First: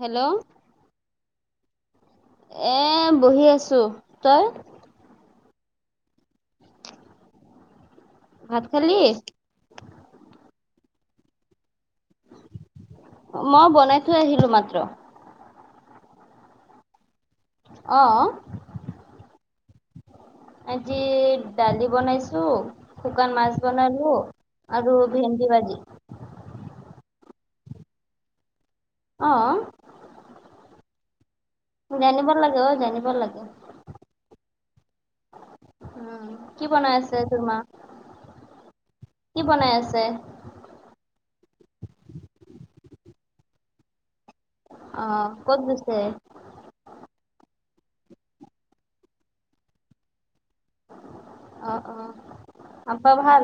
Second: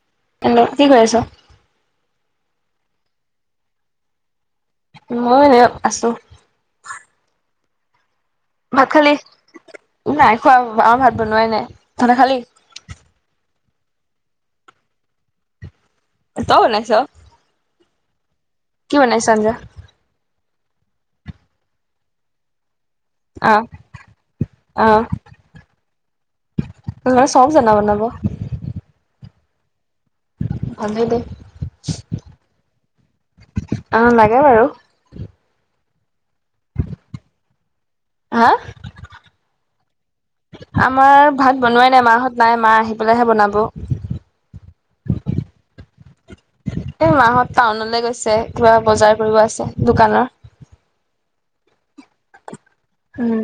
Hello! Hello! কি কৰি আছ? এ, বহি আছোঁ। তই? মই সেয়া আছো। ভাত খালি? নাই খোৱা, আমাৰ ভাত বনোৱাই নাই। তহঁতে খালী? মই বনাই থৈ আহিলো মাত্ৰ। তই বনাইছ? অ। কি বনাইছ আঞ্জা? আজি ডালি বনাইছো শুকান মাছ অ' বনালো আৰু অ' ভেন্দি ভাজি। [unintelligible] চব জানা বনাব। অ'। ভালেই দে। জানিব লাগে অ', জানিব লাগে। অ' লাগে বাৰু। উম, কি বনাই আছে তোমাৰ? হা? কি বনাই আছে? আমাৰ ভাত বনোৱাই নাই, মাহঁত নাই মা আহি পেলাইহে বনাব। অ', ক'ত গৈছে। এই মাহত টাউনলে গৈছে, কিবা বজাৰ কৰিব আছে দোকানৰ। অহ অ', আপ্পা ভাল? উম।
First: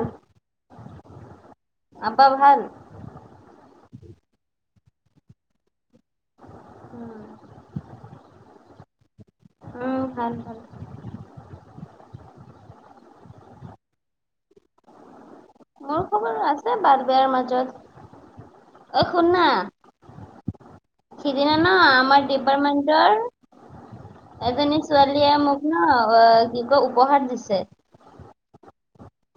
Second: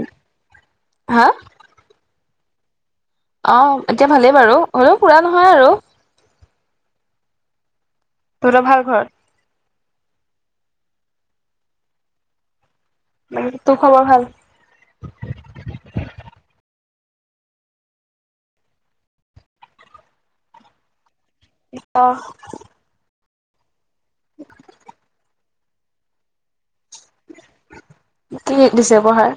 হা? আপ্পা ভাল? অ', এতিয়া ভালেই বাৰু হলেও পুৰা নহয় আৰু। উম। তহতৰ ভাল ঘৰত? উম, ভাল ভাল। মানে তোৰ খবৰ ভাল? মোৰ খবৰ আছে ভাল বেয়াৰ মাজত। অ', শুননা সিদিনা ন, অ' আমাৰ ডিপাৰ্টমেন্টৰ এজনী ছোৱালীয়ে মোক ন, অ', কি কয় উপহাৰ দিছে। কি দিছে উপহাৰ?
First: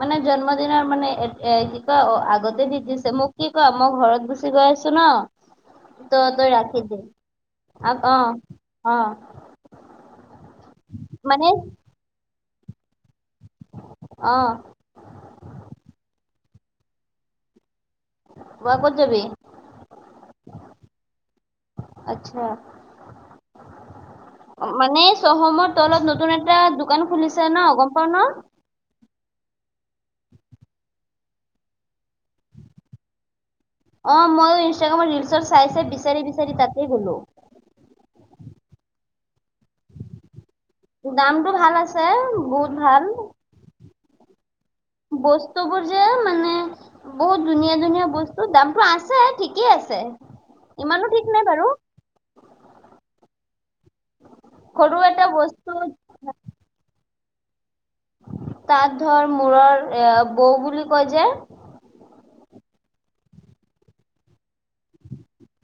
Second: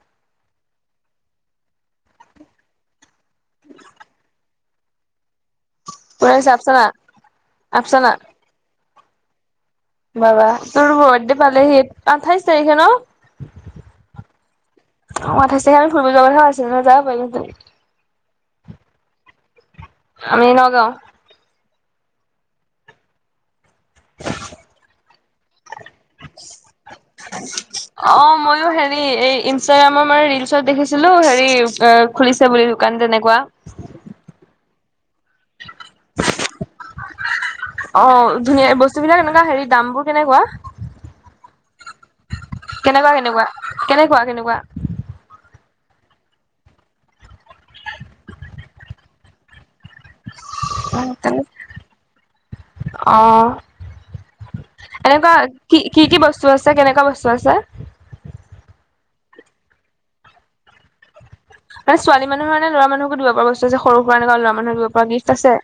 মানে জন্মদিনৰ মানে এ-এ কি কয় আগতে দি দিছে মোক কি কৈ মই ঘৰত গুচি গৈ আছো ন, তোৰ ত' আহিছে তই আফচানা ৰাখি দে আ, আফচানা অহ। অহ। বা বা, তোৰ বাৰ্থডে পালেহি, আঠাইশ তাৰিখে ন? অ'। অ', আঠাইছ চাগে আমি ফুৰিব যোৱা কথাও আছিলে, তই যাব পাৰিলি হেতেন। কোৱা ক'ত যাবি? আমি নগাঁও। আচ্চা। মানে চৌহমৰ তলত নতুন এটা দোকান খুলিছে ন, গম পাও ন। এ-এই ইনষ্টাগ্ৰামৰ মানে ৰিলচত দেখিছিলো, হেৰি খুলিছে বুলি দোকান তেনেকুৱা। অ', মই ইনষ্টাগ্ৰামৰ ৰিলচৰ চাই, চাই, বিচাৰি, বিচাৰি তাতে গ'লো। অ', অ', ধুনীয়া বস্তু বিলাক এনেকুৱা হেৰি দাম বোৰ কেনেকুৱা? দামটো ভাল আছে। বহুত কেনেকুৱা ভাল কেনেকুৱা? কেনেকুৱা কেনেকুৱা? বস্তুবোৰযে মানে বহুত ধুনীয়া ধুনীয়া বস্তু, দামটো আছে ঠিকেই আছে। [unintelligible] ইমানো ঠিক অহ। নাই বাৰু সৰু এটা এনেকুৱা বস্তু কি, কি কি বস্তু আছে, কেনেকুৱা বস্তু আছে? তাত ধৰ মূৰৰ এ বৌ বুলি কয় যে মানে ছোৱালী মানুহৰ নে ল'ৰা মানুহকো দিব পৰা বস্তু আছে, সৰু-সুৰা এনেকুৱা ল'ৰা মানুহ দিব পৰা গিফট আছে।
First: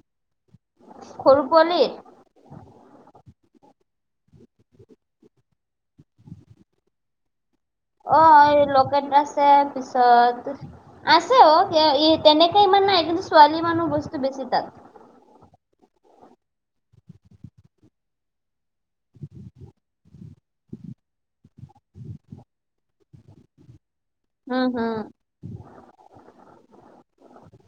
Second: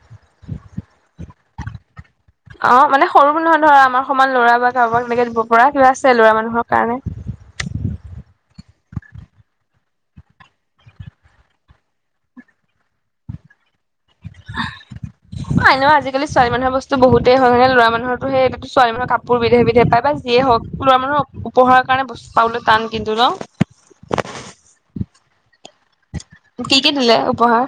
সৰু পোৱালি অহ' মানে সৰু বুলি নহয় নহয়, ধৰা আমাৰ সমান ল'ৰা বা কাৰোবাক এনেকে দিব পৰা কিবা আছে, ল'ৰা মানুহৰ কাৰণে। অহ' এই লকেট আছে, পিছত। আছে অহ' ইয়া ইত তেনেকে ইমান নাই কিন্তু ছোৱালী মানুহ বস্তু বেছি তাত। হয় ন, আজিকালি ছোৱালী মানুহৰ বস্তু বহুতে হয় নে, ল'ৰা মানুহটো সেই। ছোৱালী মানুহ কাপোৰ বিধে বিধে পায় বা যিয়ে হওঁক, ল'ৰা মানুহ উপহাৰ কাৰণে বস্তু পাবলৈ টান কিন্তু ন। উম হম। কি কি দিলে উপহাৰ।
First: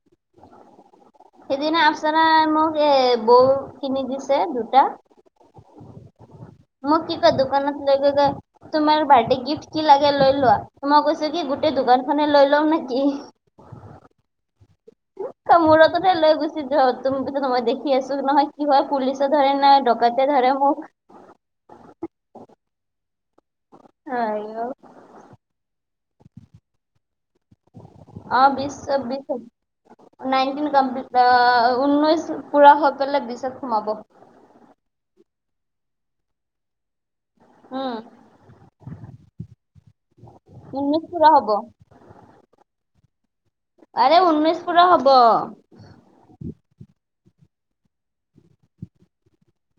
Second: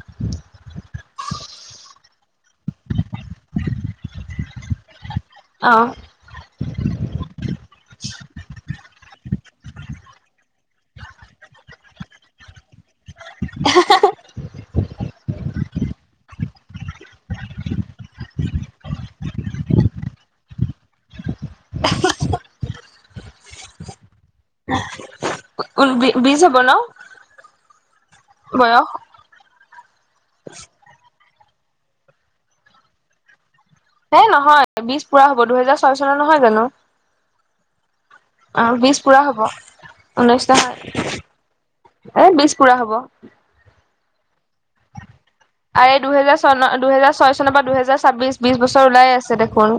[unintelligible] সেইদিনা আপচাৰ মোক এ, বৌ কি [unintelligible] নি দিছে দুটা। অহ। মোক কি কয়, দোকানত লৈ গৈ কয়। তোমাৰ বাৰ্থডে গিফ্ট কি লাগে লৈ লোৱা, মই কৈছো কি গোটেই দোকান খনে লৈ লও নে কি। হুেহ। [unintelligible] তই মূৰতাতে লৈ গুচি যোৱা তোম তোম মই দেখি আছো নহয় কি হয়, পুলিচ ধৰে নাই ডকাইতে ধৰে মোক। [unintelligible] হয় আও। উ উল বি বিচ হ'ব ন। অহ' বিচ বয়স? অ বিচ হয়। নাইনটিন কমপ্লিট অহ, ঊনৈশ পুৰা হৈ গলে বিচত সোমাব। এই নহয় বিশ পুৰা হ'ব, দুহেজাৰ ছয় চনৰ নহয় জানোঁ। উম। অহ, বিশ পুৰা হ'ব ঊনৈছ নহয়। বিশ পুৰা হ'ব। এই বিছ পুৰা হ'ব। আৰে ঊনৈছ পুৰা হব। আৰে দুহেজাৰ চন দুহেজাৰ ছয় চনৰ পৰা দুহেজাৰ ছাব্বিশ বিশ বছৰ ওলাই আছে দেখোন।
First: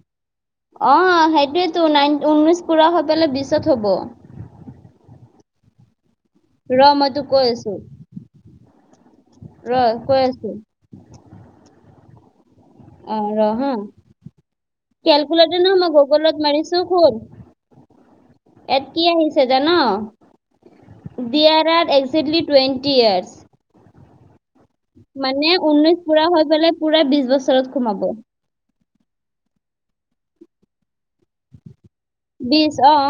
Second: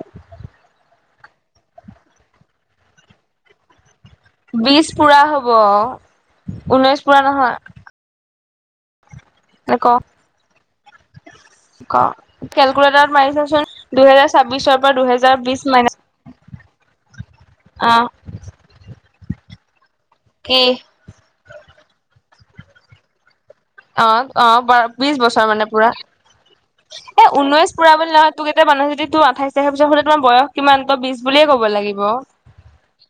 অহ সেইটোৱেতো নাইন ঊনৈশ পুৰা হৈ পেলাই বিশত হ'ব। বিশ পুৰা হ'ব ৰ ঊনৈশ মই পুৰা তোক কৈ আছো নহয়। মানে ৰ ক কৈ আছো ক। অ কেলকুলেটাৰত ৰ মাৰিলে চোন হা দুহেজাৰ ছাব্বিশৰ পৰা দুহেজাৰ কেলকুলেটৰ বিশ নহয় মই মাই। গুগলত মাৰিছো অহ। এডটি আহিছে যে ন। কি। ডিয়াৰ আৰ একসেটলি টুৱেণ্টি ইয়েৰ্ছ। অহ অহ বাৰ বিশ বছৰ মানে পুৰা ঊনৈশ হৈ পেলাই পুৰা বিশ এ বছৰত ঊনৈশ পুৰা সোমাব বুলি নহয়। তোক এতিয়া মানুহ যদি তোৰ আঠাইছ তাৰিখ পিছত হলে তোমাৰ বয়স কিমান তই বিশ বুলিয়ে ক'ব লাগিব। বিশ অহ।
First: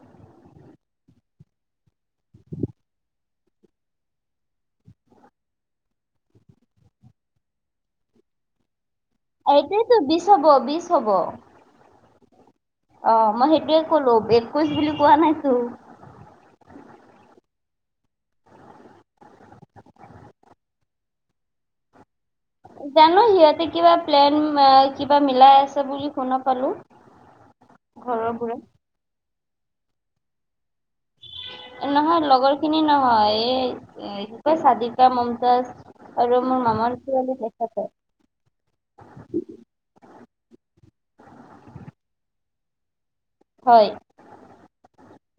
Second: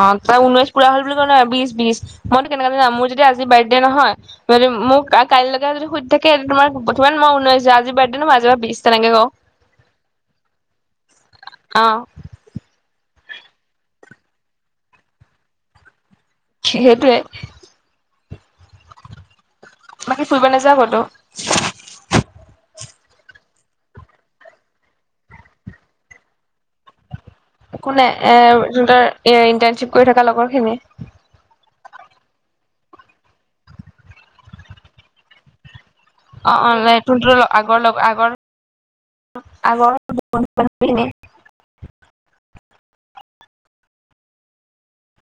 অহ তই ঊনৈশ পুৰা হল বুলি কলে বিশ বিশ মইতো কেনেকা মোৰ যদি। আজি বাৰ্থডে নহয়। কোনো‌‌ যদি কা কাইলৈকে যদি সুধি থাকে তোমাৰ বৰ্তমান মই উনৈশ আজি বাৰ্থডে ন আজিৰ পৰা বিশ তেনেকে কওঁ। এইটোৱে তো বিশ হ'ব বিশ হ'ব। অহ। অহ মই সেইটোৱে কলো একৈশ বুলি কোৱা নাই‌তো। খে সেইটোৱে। বাকী ফুৰিব নাযাওঁ ক'তো? জানো সিহঁতে কিবা প্লেন কিবা মিলাই আছে বুলি শুনা পালোঁ। কোনে এাৰ ইণ্টাৰণশ্বিপ কৰি থকা লগৰ খিনি। নহয় লগৰ খিনি নহয় এই চাদিকা মমতজ। অ অ ত আগৰ লগ আগৰ আগৰ হয়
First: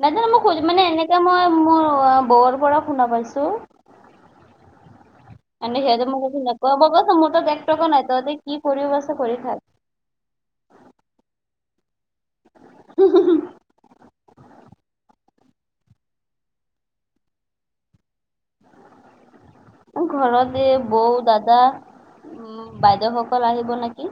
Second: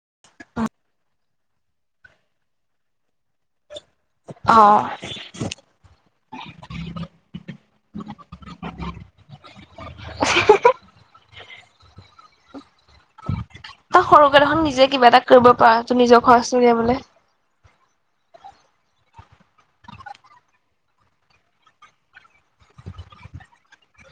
নান মোক মানে এনে মই মোৰ বৌৰ পৰা শুনা পাইছোঁ। অ, আ সেইয়া যে মোক নক বাবাছ মোৰ ত এক টকা নাই তহতি কি কৰিব আছে কৰি খাক? [unintelligible] উম, উম, উম তই সৰুকে দেখ নিজে কিবা এটা কৰিব পাৰা ত নিজৰ খৰচ উলিয়াবলে। ঘৰতে বৌ দাদা। উ বাইদেউসকল আহিব নেকি?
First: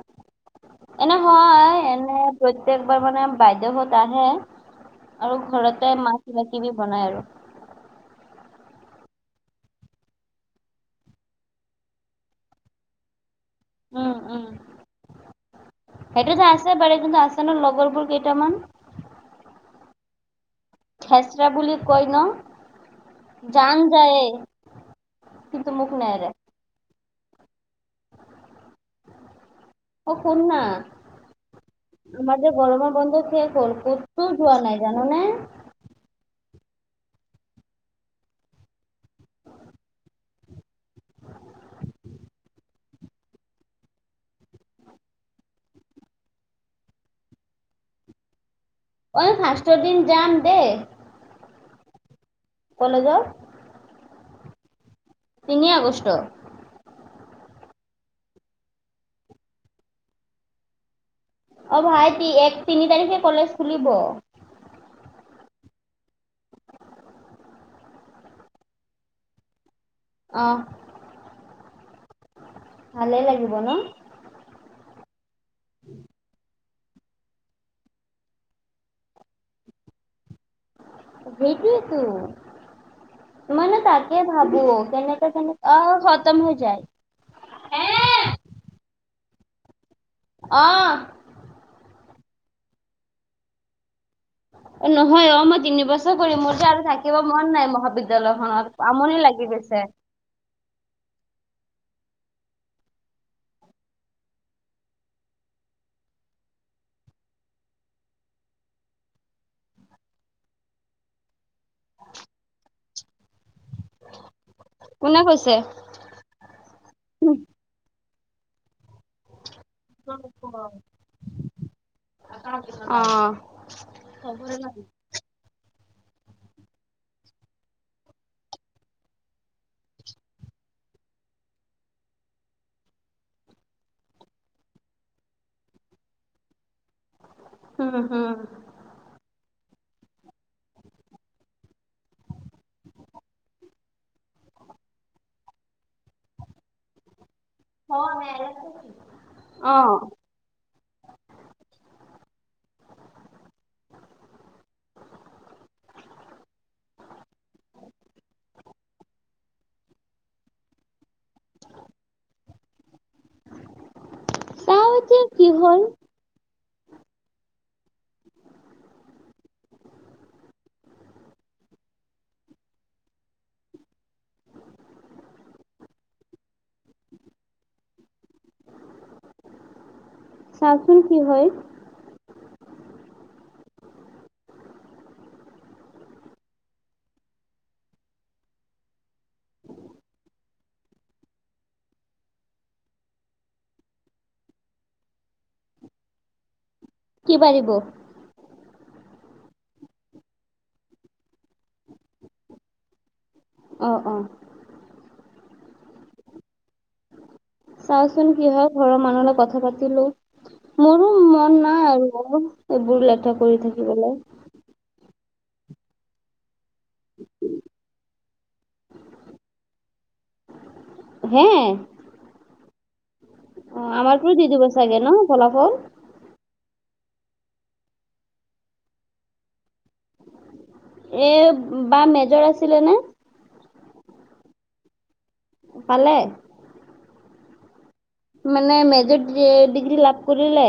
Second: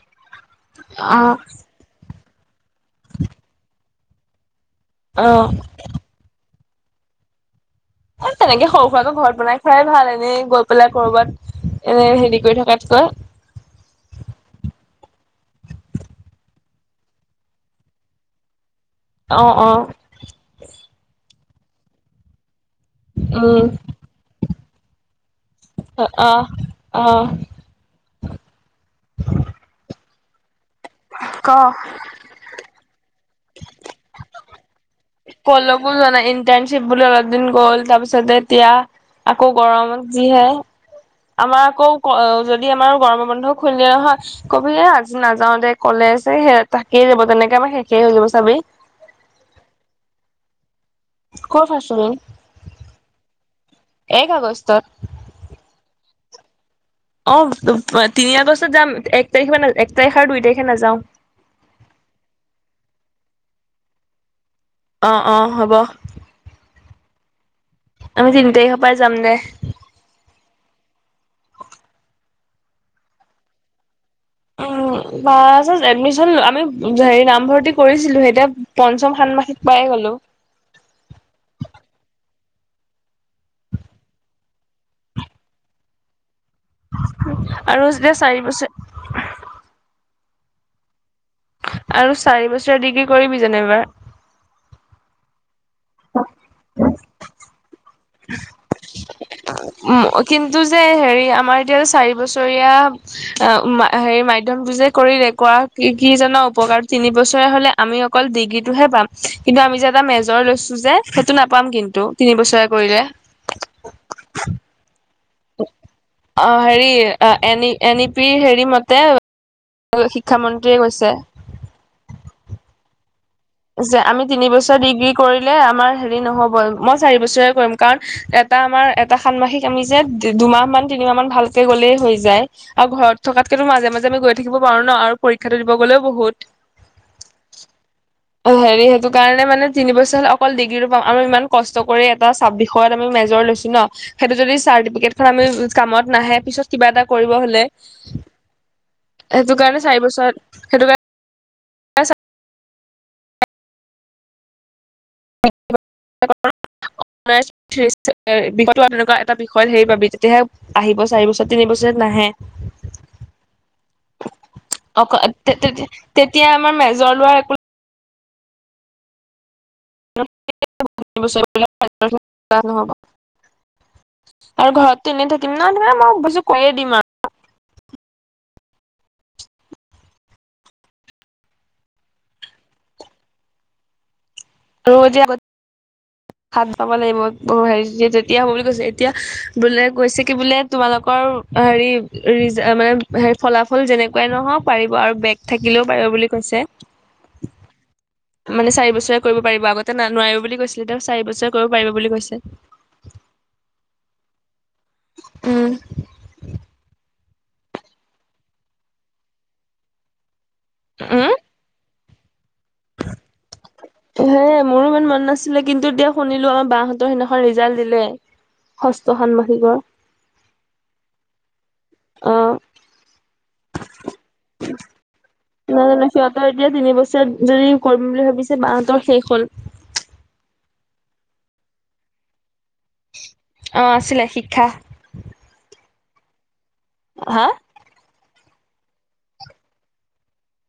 এনে অ হয় এনে প্ৰত্যেকবাৰ মানে বাইদেহত আহে। আৰু ঘৰতে মাখ মাখি বি বনাই আৰু এ তেনেকে সৰু সুৰাটো ঘৰত বনাই খুৱোৱাই ভাল এনেই গৈ পেলাই কৰবাত। এনে হেৰি কৰি থকাতকৈ। উম উম [inaudible] সেইটোতো আছে পাৰি কিন্তু আছে ন লগৰবোৰ কেইটামান। অ, অ, খেচৰা বুলি কইন উম জান যায়। কিন্তু মোক অ, নেৰে অ, অ, অ শোন না ক, আমাৰ যে গৰমৰ বন্ধ থিয় ক'ল কতু যোৱা নাই জানো নাই। কলো গলো যোৱা নাই ইণ্টাৰ্ণশ্বিপ বুলি অলপ দিন গ'ল তাৰপিছতে এতিয়া আকৌ গৰমত যিহে আমাৰ আকৌ যদি আমাৰ গৰম বন্ধ খুলিলে নহয়। কবি আজি নাযাও দে কলে যে ত থাকেইে যাব তেনেকে আমাৰ শেষেই হৈ যাব চাবি ঐ, ফাৰ্ষ্টৰ দিন যাম দেই। ক'ৰ ফাৰ্ষ্টৰ দিন? ক'লেজৰ। এক আগষ্টত। তিনি আগষ্ট। অহ, তিনি আগষ্টত যাম, এক তাৰিখৰ পৰা, এক তাৰিখ আৰু দুই তাৰিখে নাযাওঁ। অ', ভাইতি, এক তিনি তাৰিখে কলেজ খুলিব। অ', অ', হ'ব। আমি তিনি তাৰিখৰ পৰা যাম দে। অহ। ভালেই লাগিব ন'। উম, বা এডমিচন আমি হেৰি নামভৰ্তি কৰিছিলোহে, এতিয়া পঞ্চম সন্মাসিক পাই গ'লো। সেইটোৱেইতো। মানে তাকেই ভাবো, কেনেকা কেনেকা অ', খতম হৈ যায়। আৰু যেতিয়া চাৰি বছৰ অহ। আৰু চাৰি বছৰীয়া ডিগ্ৰী কৰিবি জানো এইবাৰ? নহয় অ', মই তিনি বছৰ কৰিম, মোৰযে আৰু থাকিব মন নাই মহাবিদ্যালয়খনত, আমনি লাগি গৈছে। উম, কিন্তু যে, হেৰি, আমাৰ এতিয়া চাৰি বছৰীয়া অ', হেৰি মাধ্যমটোযে কৰিলে, কৰা কি কি জানা উপকাৰ? তিনি বছৰিয়া হ'লে আমি অকল ডিগ্ৰীটোহে পাম, কিন্তু আমি যে এটা মেজৰ লৈছো যে, সেইটো নাপাম কিন্তু, তিনি বছৰিয়া কৰিলে। কোনে কৈছে? অ', হেৰি, অ', এন ই, এন ই পিৰ হেৰি মতে শিক্ষামন্ত্ৰীয়ে কৈছে। অহ। যে আমি তিনি বছৰ ডিগ্ৰী কৰিলে আমাৰ হেৰি নহ'বই, মই চাৰি বছৰিয়া কৰিম, কাৰণ এটা আমাৰ এটা ষান্মাসিক আমি যে, দুমাহ মান তিনিমাহ মান ভালকে গ'লেই হৈ যায়। আৰু ঘৰত থকাতকেতো মাজে মাজে আমি গৈ থাকিব পাৰো ন', আৰু পৰীক্ষাটো দিব গ'লেও বহুত। উম, হুম। হেৰি সেইটো কাৰণে মানে তিনি বছৰ হ'লে, অকল ডিগ্ৰীটো পাম আৰু ইমান কষ্ট কৰি এটা চাব বিষয়ত আমি মেজৰ লৈছো ন'। সেইটো যদি চাৰ্টিফিকেট খন আমি কামত নাহে, পিছত কিবা এটা কৰিব হ'লে হম সেইটো কাৰণে অ চাৰি বছৰত, সেইটো কাৰণে [unintelligible] [unintelligible] বিষয় এনেকুৱা এটা বিষয়ত হেৰি পাবি তেতিয়াহে আহিব চাৰি বছৰত, তিনি বছৰত নাহে। চাও অক এতিয়া কি হ'ল তেতিয়া আমাৰ মেজৰ লোৱা একো [unintelligible] নহব। আৰু ঘৰততো এনেই থাকিম ন', মানে মই ভাবিছোঁ, কৰিয়েই দিম আৰু। চাওচোন কি হয়। ৰো যে আগত হাত পাব লাগিব, হেৰি তেতিয়া হ'ব বুলি কৈছে, এতিয়া বোলে কৈছে কি বোলে তোমালোকৰ হেৰি ৰিজ মানে হে ফলাফল যেনেকুৱাই নহওক, পাৰিব আৰু বেগ থাকিলেও পাৰিব বুলি কৈছে। [inaudible] কি পাৰিব? মানে চাৰি বছৰিয়া কৰিব পাৰিব, আগতে না নোৱাৰিব বুলি কৈছিলে, এতিয়া চাৰি বছৰীয়া কৰিব পাৰিব বুলি কৈছে। অ', অ'। উম। চাওচোন কি হয়, ঘৰৰ মানুহৰ লগত কথা পাতি লওঁ। মোৰো উম মন নাই আৰু এইবোৰ লেঠা কৰি থাকিবলে। সে মোৰো ইমান মন নাছিল। কিন্তু এতিয়া শুনিলো আম বাহ হঁতৰ সেইদিনা ৰিজাল্ট দিলে, ষষ্ঠ ষান্মাসিকৰ। হে? অ'। অ', আমাৰতো দি দিব ছাগে ন' ফলাফল? নাজানো সিহঁতৰ এতিয়া তিনি বছৰিয়া যদি কৰিম বুলি ভাবিছে বাহঁতৰ শেষ হ'ল। এই বা মেজৰ আছিলেনে? অ', আছিলে শিক্ষা। পালে? হা মানে মেজৰ ডিগ্ৰী লাভ কৰিলে।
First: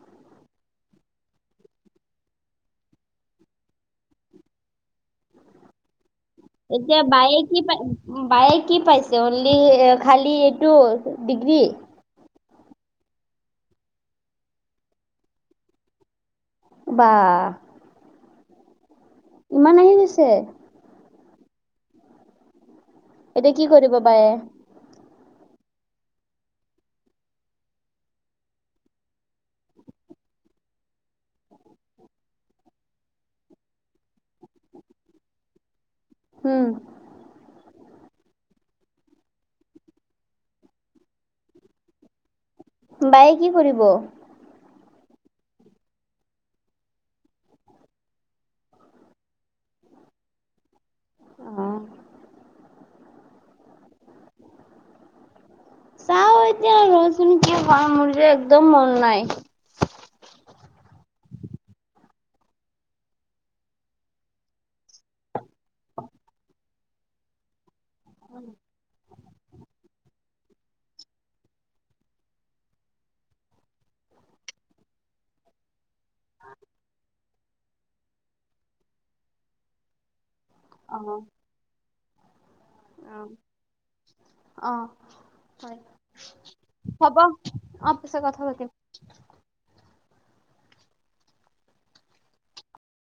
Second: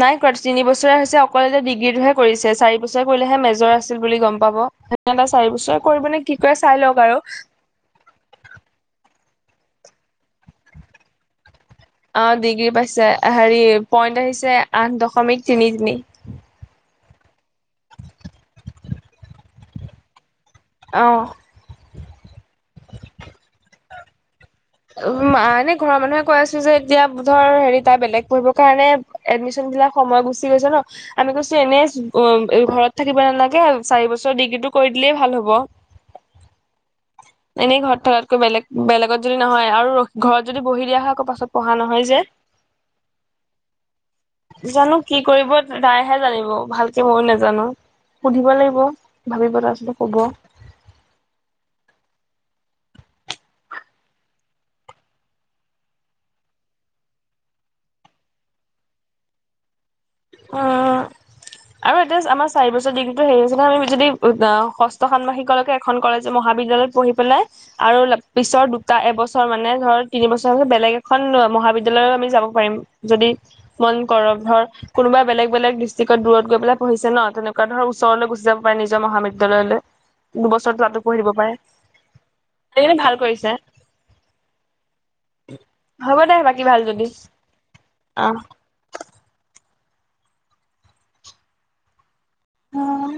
নাই কৰা তিনি বছৰ হৈছে অকল এতিয়া ডিগ্ৰীটোহে কৰিছে। চাৰি বছৰ কৰিলেহে মেজৰ আছিল বুলি গম পাব। হেতে চাৰি বছৰ কৰিব নে কি কৰে চাই লওক এতিয়া আৰু। বায়ে কি বায়ে কি পাইছে অনলি খালি এইটো ডিগ্ৰী। অ ডিগ্ৰী পাইছে হেৰি পইন্ট আহিছে আঠ দশমিক তিনি তিনি। বা ইমান আহি গৈছে। অহ [inaudible] এতিয়া কি কৰিব বায়ে? উ এনে ঘৰৰ মানুহে কৈ আছে যে এতিয়া ধৰ হেৰি তাই বেলেগ পঢ়িবৰ কাৰণে এডমিচন বিলাক সময় গুচি গৈছে ন আমি কৈছো এনে ঘৰত থাকিব নালাগে চাৰি বছৰ ডিগ্ৰীটো কৰি দিলেই ভাল হব। উম এনেই ঘৰত থকাতকৈ বেলেগ বেলেগত যদি নহয় আৰু ঘৰত যদি বহি দিয়া হয় আকৌ পাছত পঢ়া নহয় যে বায়ে কি কৰিব? জানো কি কৰিব তাইহে জানিব ভালকে ময়ো নাজানো। সুধিব লাগিব ভাবিব তাৰপিছত ক'ব। আহ [unintelligible] চাওঁ এতিয়া ৰচুন কি হয় মোৰ যে একদম মন নাই। আহ আৰু এতিয়া আমাৰ চাৰি বছৰ ডিগ্ৰীটো সেৰি হৈছে আমি যদি ষষ্ঠ ষান্মাসিকলৈকে এখন কলেজ মহাবিদ্যালয়ত পঢ়ি পেলাই আৰু পিছৰ দুটা এবছৰ মানে ধৰ তিন বছৰ পিছত বেলেগ এখন মহাবিদ্যালয়ত আমি যাব পাৰিম যদি মন কৰ ধৰ কোনোবা বেলেগ বেলেগ ডিষ্ট্ৰিক্টত দূৰত গৈ পেলে পঢ়িছে ন তেনেকুৱা ধৰ ওৰলৈ গুচি যাব পাৰে নিজৰ মহাবিদ্যালয়লৈ দুবছৰ তাটো অ', পঢ়িব পাৰে। তেনে ভাল অ'। কৰিছে। অ', হয় হ'ব দে বাকী ভাল যদি। হ'ব অ' পিছত আহ কথা পাতিম। অ